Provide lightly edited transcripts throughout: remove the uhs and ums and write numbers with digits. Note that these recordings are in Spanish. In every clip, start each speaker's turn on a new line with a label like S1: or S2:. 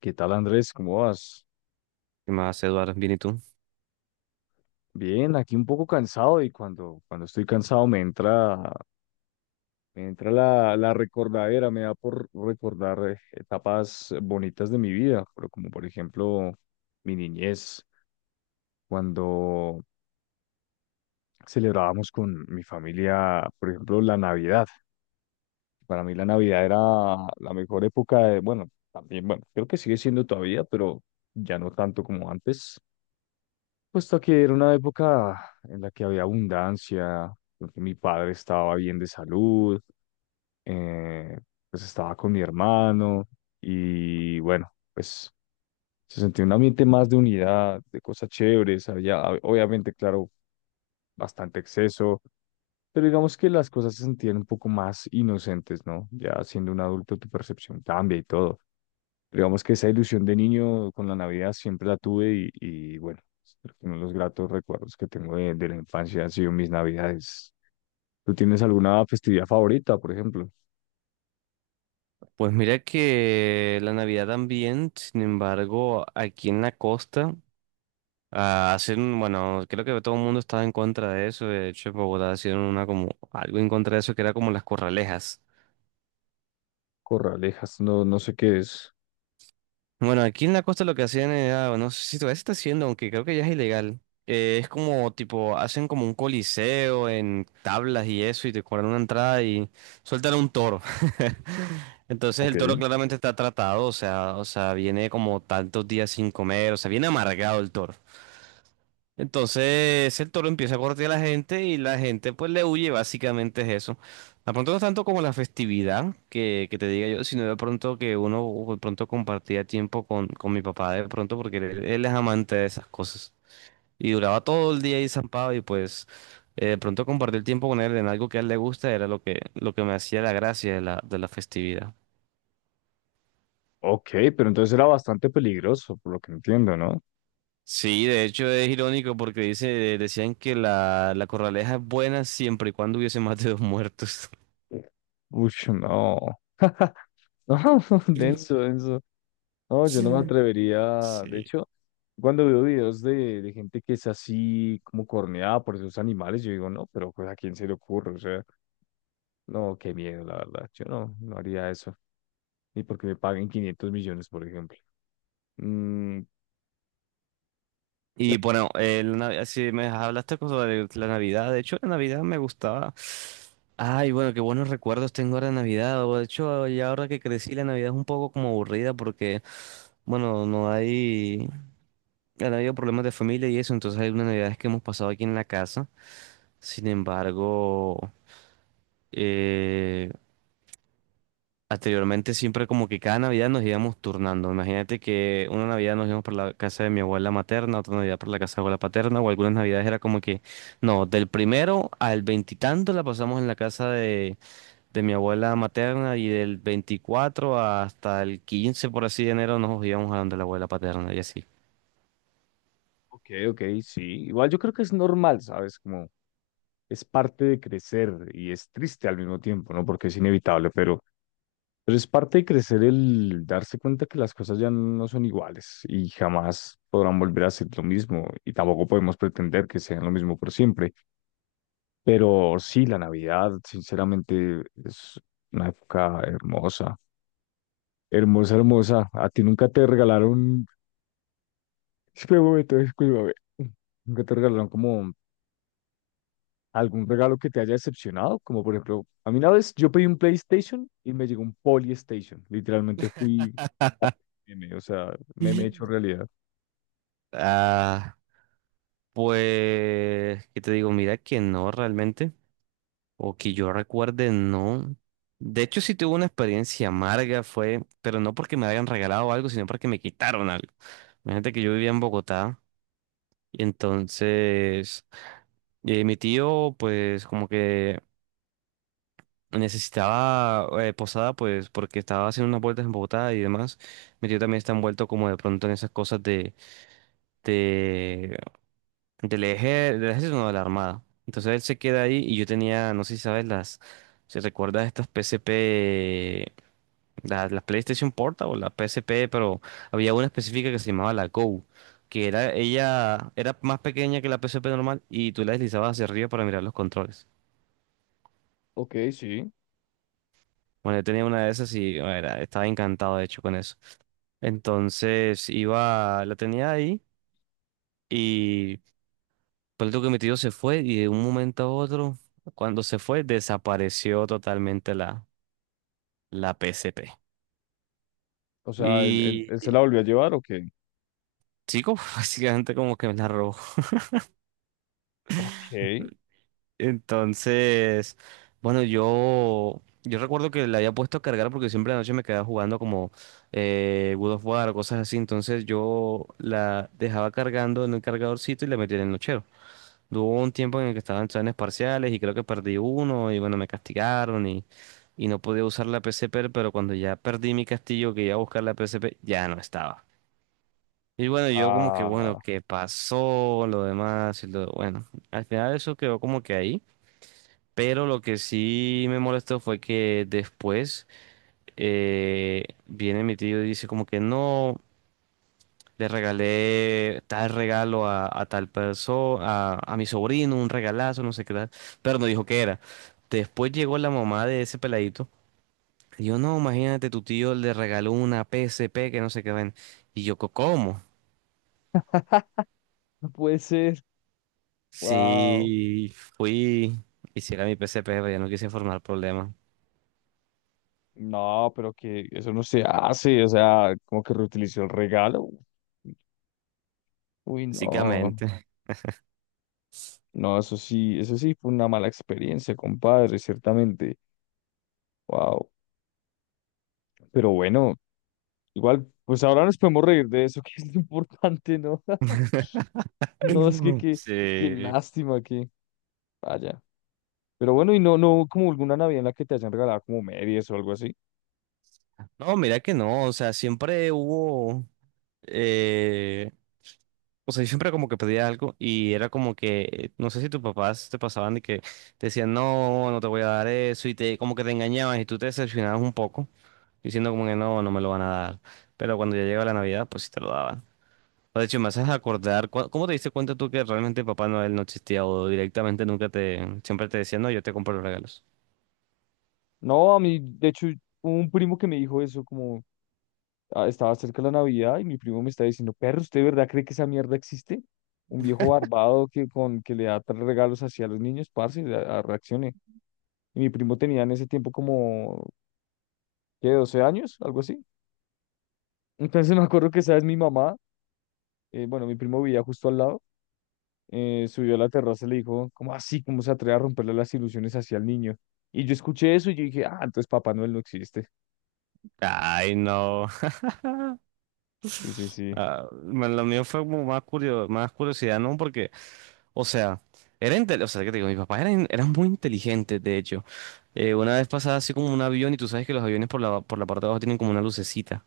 S1: ¿Qué tal, Andrés? ¿Cómo vas?
S2: ¿Qué más, Eduardo? Bien, ¿y tú?
S1: Bien, aquí un poco cansado y cuando estoy cansado me entra la recordadera, me da por recordar etapas bonitas de mi vida, pero como por ejemplo mi niñez, cuando celebrábamos con mi familia, por ejemplo, la Navidad. Para mí la Navidad era la mejor época de, bueno, también, bueno, creo que sigue siendo todavía, pero ya no tanto como antes, puesto que era una época en la que había abundancia, en que mi padre estaba bien de salud, eh, pues estaba con mi hermano y bueno, pues se sentía un ambiente más de unidad, de cosas chéveres, había obviamente, claro, bastante exceso, pero digamos que las cosas se sentían un poco más inocentes, ¿no? Ya siendo un adulto tu percepción cambia y todo. Digamos que esa ilusión de niño con la Navidad siempre la tuve y bueno, creo que uno de los gratos recuerdos que tengo de la infancia han sido mis Navidades. ¿Tú tienes alguna festividad favorita, por ejemplo?
S2: Pues mira que la Navidad también. Sin embargo, aquí en la costa, hacen, bueno, creo que todo el mundo estaba en contra de eso. De hecho, en Bogotá hicieron una como algo en contra de eso que era como las corralejas.
S1: Corralejas, no, no sé qué es.
S2: Bueno, aquí en la costa lo que hacían era, no sé si todavía se está haciendo, aunque creo que ya es ilegal. Es como tipo, hacen como un coliseo en tablas y eso, y te cobran una entrada y sueltan a un toro. Entonces
S1: Ok.
S2: el toro claramente está tratado, o sea, viene como tantos días sin comer, o sea, viene amargado el toro. Entonces el toro empieza a correr a la gente y la gente pues le huye. Básicamente es eso. De pronto no es tanto como la festividad que te diga yo, sino de pronto que uno de pronto compartía tiempo con mi papá de pronto porque él es amante de esas cosas. Y duraba todo el día ahí zampado y pues de pronto compartir tiempo con él en algo que a él le gusta era lo que me hacía la gracia de la festividad.
S1: Ok, pero entonces era bastante peligroso, por lo que entiendo, ¿no?
S2: Sí, de hecho es irónico porque decían que la corraleja es buena siempre y cuando hubiese más de dos muertos.
S1: Uy, no. No, denso, denso. No, yo no me
S2: Sí.
S1: atrevería. De
S2: Sí.
S1: hecho, cuando veo videos de gente que es así como corneada por esos animales, yo digo, no, pero pues, ¿a quién se le ocurre? O sea, no, qué miedo, la verdad. Yo no, no haría eso. Ni porque me paguen 500 millones, por ejemplo. Mm,
S2: Y
S1: pero,
S2: bueno, la Navidad, si me hablaste sobre la Navidad, de hecho la Navidad me gustaba. Ay, bueno, qué buenos recuerdos tengo ahora de Navidad. O De hecho, ya ahora que crecí, la Navidad es un poco como aburrida porque, bueno, no hay, han habido problemas de familia y eso, entonces hay unas Navidades que hemos pasado aquí en la casa. Sin embargo, eh, anteriormente siempre como que cada Navidad nos íbamos turnando. Imagínate que una Navidad nos íbamos para la casa de mi abuela materna, otra Navidad para la casa de abuela paterna, o algunas Navidades era como que no, del primero al veintitanto la pasamos en la casa de mi abuela materna, y del 24 hasta el 15 por así de enero, nos íbamos a donde la abuela paterna y así.
S1: ok, ok, sí. Igual yo creo que es normal, ¿sabes? Como es parte de crecer y es triste al mismo tiempo, ¿no? Porque es inevitable, pero es parte de crecer el darse cuenta que las cosas ya no son iguales y jamás podrán volver a ser lo mismo y tampoco podemos pretender que sean lo mismo por siempre. Pero sí, la Navidad, sinceramente, es una época hermosa, hermosa, hermosa. A ti nunca te regalaron, espérame un momento, discúlpame, nunca te regalaron como algún regalo que te haya decepcionado, como por ejemplo, a mí una vez yo pedí un PlayStation y me llegó un Polystation. Literalmente fui meme, o sea, meme hecho realidad.
S2: Ah, pues, ¿qué te digo? Mira que no realmente. O que yo recuerde, no. De hecho, sí tuve una experiencia amarga, fue, pero no porque me hayan regalado algo, sino porque me quitaron algo. Imagínate que yo vivía en Bogotá y entonces mi tío, pues como que necesitaba posada, pues porque estaba haciendo unas vueltas en Bogotá y demás. Mi tío también está envuelto como de pronto en esas cosas de, del eje, del ejército, no, de la armada. Entonces él se queda ahí y yo tenía, no sé si sabes, las, si recuerdas estas P C P, la PlayStation Portable, la PSP, pero había una específica que se llamaba la Go, que era ella era más pequeña que la PSP normal y tú la deslizabas hacia arriba para mirar los controles.
S1: Ok, sí.
S2: Bueno, yo tenía una de esas y bueno, era, estaba encantado de hecho con eso. Entonces iba, la tenía ahí y por que mi tío se fue y de un momento a otro, cuando se fue, desapareció totalmente la, la PSP.
S1: O sea, ¿él,
S2: Y
S1: él se la
S2: y,
S1: volvió a llevar o qué?
S2: sí, como básicamente como que me la robó.
S1: Ok.
S2: Entonces, bueno, yo recuerdo que la había puesto a cargar porque siempre la noche me quedaba jugando como God of War, o cosas así. Entonces yo la dejaba cargando en el cargadorcito y la metía en el nochero. Hubo un tiempo en el que estaba en planes parciales y creo que perdí uno y bueno, me castigaron y no podía usar la PSP, pero cuando ya perdí mi castillo que iba a buscar la PSP, ya no estaba. Y bueno, yo como que bueno,
S1: Ah,
S2: ¿qué pasó? Lo demás y lo bueno. Al final eso quedó como que ahí. Pero lo que sí me molestó fue que después viene mi tío y dice como que no, le regalé tal regalo a tal persona, a mi sobrino, un regalazo, no sé qué tal, pero no dijo qué era. Después llegó la mamá de ese peladito. Y yo, no, imagínate, tu tío le regaló una PSP que no sé qué ven. Y yo, "Co- ¿cómo?
S1: no puede ser. Wow.
S2: Sí, fui, hiciera mi PSP, pero ya no quise formar problemas,
S1: No, pero que eso no se hace, o sea, como que reutilizó el regalo. Uy, no.
S2: básicamente.
S1: No, eso sí fue una mala experiencia, compadre, ciertamente. Wow. Pero bueno. Igual, pues ahora nos podemos reír de eso, que es lo importante, ¿no? No, es que qué qué
S2: Sí.
S1: lástima que vaya. Pero bueno, y no, no como alguna Navidad en la que te hayan regalado como medias o algo así.
S2: No, mira que no, o sea, siempre hubo, eh, o sea, yo siempre como que pedía algo y era como que, no sé si tus papás te pasaban de que te decían, no, no te voy a dar eso y te, como que te engañaban y tú te decepcionabas un poco, diciendo como que no, no me lo van a dar, pero cuando ya llegaba la Navidad, pues sí te lo daban. O de hecho, me haces acordar, ¿cómo te diste cuenta tú que realmente Papá Noel no existía o directamente nunca te, siempre te decía, no, yo te compro los regalos?
S1: No, a mí, de hecho, hubo un primo que me dijo eso, como ah, estaba cerca la Navidad y mi primo me está diciendo, perro, ¿usted de verdad cree que esa mierda existe? Un viejo barbado que, con, que le da regalos así a los niños, parce, reaccione. Y mi primo tenía en ese tiempo como, ¿qué? 12 años, algo así. Entonces, me acuerdo que, ¿sabes? Mi mamá bueno, mi primo vivía justo al lado, subió a la terraza y le dijo, ¿cómo así? ¿Cómo se atreve a romperle las ilusiones hacia el niño? Y yo escuché eso y yo dije, ah, entonces Papá Noel no existe.
S2: Ay, no.
S1: Sí, sí, sí.
S2: Ah, lo mío fue como más más curiosidad, ¿no? Porque, o sea, era o sea, ¿qué te digo? Mis papás eran muy inteligentes, de hecho. Una vez pasaba así como un avión y tú sabes que los aviones por la parte de abajo tienen como una lucecita.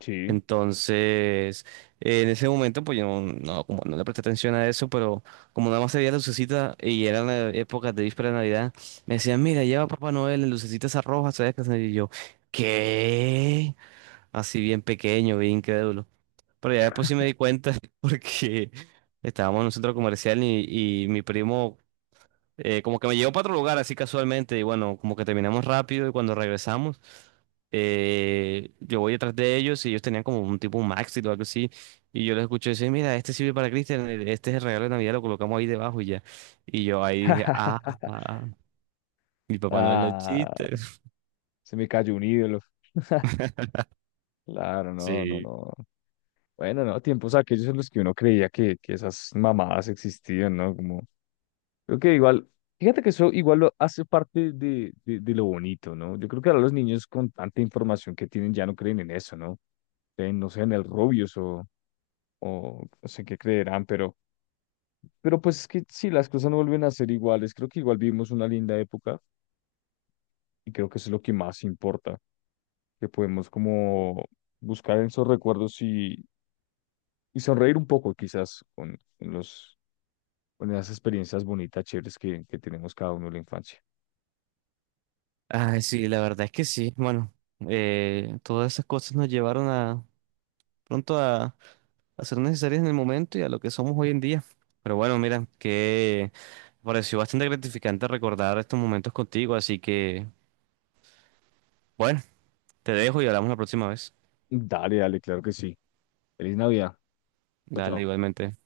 S1: Sí.
S2: Entonces, en ese momento, pues yo no, no, como no le presté atención a eso, pero como nada más se veía la lucecita y eran épocas de víspera de Navidad, me decían, mira, lleva Papá Noel, la lucecita esa roja, ¿sabes qué? Y yo, ¿qué? Así bien pequeño, bien incrédulo. Pero ya después sí me di cuenta porque estábamos en un centro comercial y mi primo como que me llevó para otro lugar así casualmente y bueno, como que terminamos rápido y cuando regresamos yo voy detrás de ellos y ellos tenían como un tipo un maxi o algo así y yo les escuché decir, mira, este sirve para Cristian, e, este es el regalo de Navidad, lo colocamos ahí debajo y ya. Y yo ahí dije, ah, ah, mi papá no es los
S1: Ah,
S2: chistes.
S1: se me cayó un ídolo. Claro, no, no,
S2: Sí.
S1: no. Bueno, no, tiempos aquellos en los que uno creía que esas mamadas existían, ¿no? Como Creo que igual, fíjate que eso igual lo hace parte de lo bonito, ¿no? Yo creo que ahora los niños con tanta información que tienen ya no creen en eso, ¿no? Creen, no sé, en el Rubius o no sé qué creerán, pero pues es que si las cosas no vuelven a ser iguales, creo que igual vivimos una linda época y creo que eso es lo que más importa, que podemos como buscar en esos recuerdos y sonreír un poco quizás con los, con esas experiencias bonitas, chéveres que tenemos cada uno en la infancia.
S2: Ay, sí, la verdad es que sí. Bueno, todas esas cosas nos llevaron a pronto a ser necesarias en el momento y a lo que somos hoy en día. Pero bueno, mira, que me pareció bastante gratificante recordar estos momentos contigo, así que bueno, te dejo y hablamos la próxima vez.
S1: Dale, dale, claro que sí. Feliz Navidad. Chao,
S2: Dale,
S1: chao.
S2: igualmente.